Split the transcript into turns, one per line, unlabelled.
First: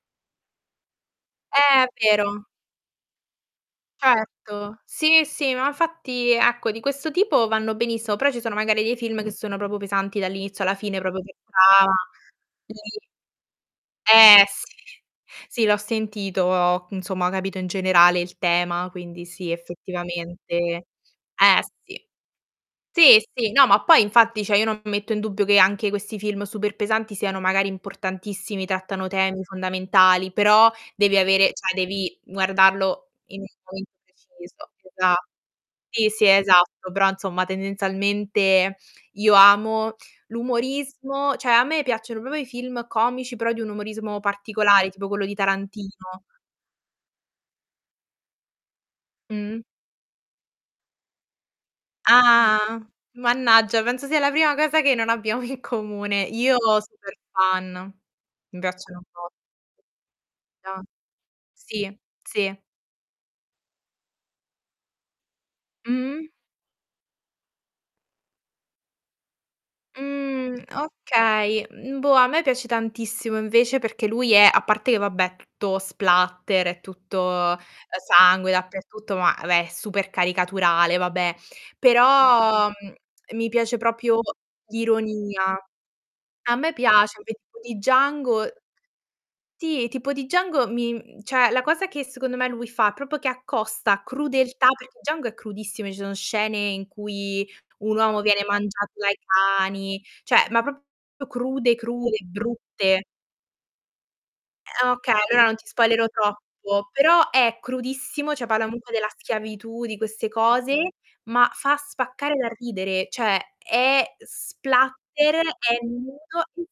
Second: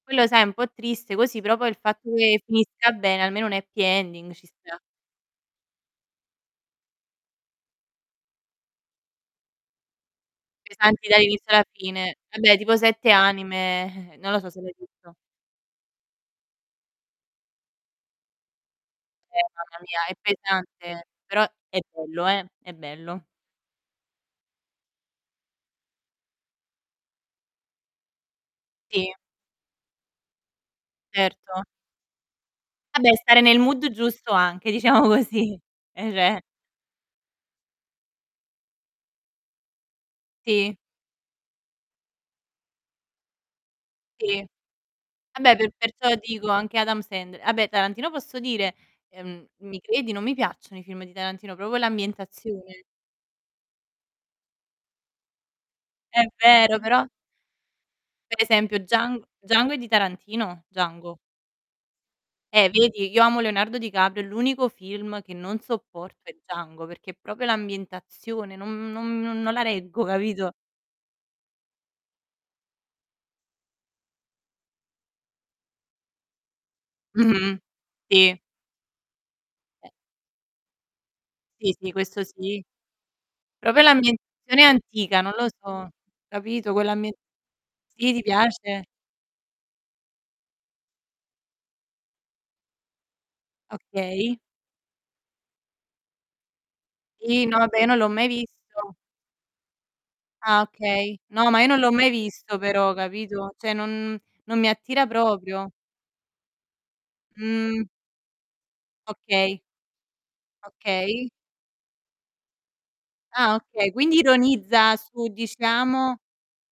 Quello, sai, è un po' triste così, però poi il
Eh, è
fatto che
vero.
finisca bene, almeno un happy ending ci
Certo.
sta.
Sì, sì, ma infatti, ecco, di questo tipo vanno benissimo, però ci sono magari dei film che sono proprio pesanti dall'inizio alla fine
Pesanti
proprio che
dall'inizio alla
ca
fine. Vabbè,
ti
tipo "Sette anime", non lo
eh,
so se l'hai
sì,
visto.
sì l'ho sentito, insomma, ho capito in generale il tema, quindi
Eh,
sì,
mamma mia è
effettivamente.
pesante, però
Eh,
è
sì.
bello, eh, è bello.
Sì, sì no, ma poi infatti, cioè io non metto in dubbio che anche questi film super pesanti siano magari importantissimi, trattano
Ti
temi fondamentali, però devi avere
Erto.
cioè, devi
Vabbè,
guardarlo in
stare
un
nel mood
momento
giusto
preciso,
anche,
che
diciamo
dà
così. È
sì, sì, è
ve
esatto, però, insomma, tendenzialmente io amo
Ti
l'umorismo cioè, a me me piacciono proprio i film comici, però di un umorismo
Ti
particolare, tipo quello di
vabbè, per perciò
Tarantino.
ti dico anche Adam Sandler. Vabbè, Tarantino, posso dire, ehm,
Mh-mh.
mi credi, non mi piacciono i film di Tarantino, proprio l'
Ah!
ambientazione.
Mannaggia, penso sia la prima cosa che non abbiamo in comune.
È
Io,
vero, però
super fan.
Per
Mi
esempio,
piacciono un
Djang
bo
Django è di Tarantino?
Ah.
Django.
Sì, sì.
Eh, vedi? Io amo Leonardo Di Caprio, è l'unico film che non sopporto
Mh-mh.
è Django perché è proprio l'ambientazione non non non non la reggo, capito?
Mh, okay. Mhmm, boh, a me piace tantissimo invece perché lui è a parte che vabbè, è tutto splatter, è tutto, ehm,
Mh-mh. Sì.
sangue dappertutto, ma, vabbè, è
[unintelligible]
super caricaturale, vabbè
Sì, sì questo sì.
però, mhmm, mi piace
Proprio
proprio
l'ambientazione antica, non lo
l'ironia.
so,
A
capito,
me
quell'ammie
piace, [unintelligible] tipo di
sì, ti
Django
piace?
ti tipo di Django mi mhmm, cioè la cosa che secondo me lui fa, è proprio che accosta
Okay.
crudeltà perché Django è crudissimo, ci sono scene in
I
cui
no vabbè, io
un
non l'ho
uomo
mai
viene mangiato
visto.
dai cani, cioè,
Ah,
ma proprio
okay. No, ma io
crude,
non l'ho mai
crude,
visto però,
brutte.
capito? Cioè, non non mi
Ehm,
attira
okay, allora non ti
proprio.
spoilero troppo, però è
Mh.
crudissimo, cioè palla comunque della
Okay.
schiavitù, di queste cose,
Okay.
ma fa spaccare dal ridere, cioè
Ah, okay.
è
Quindi ironizza su,
splatter, è
diciamo
nudo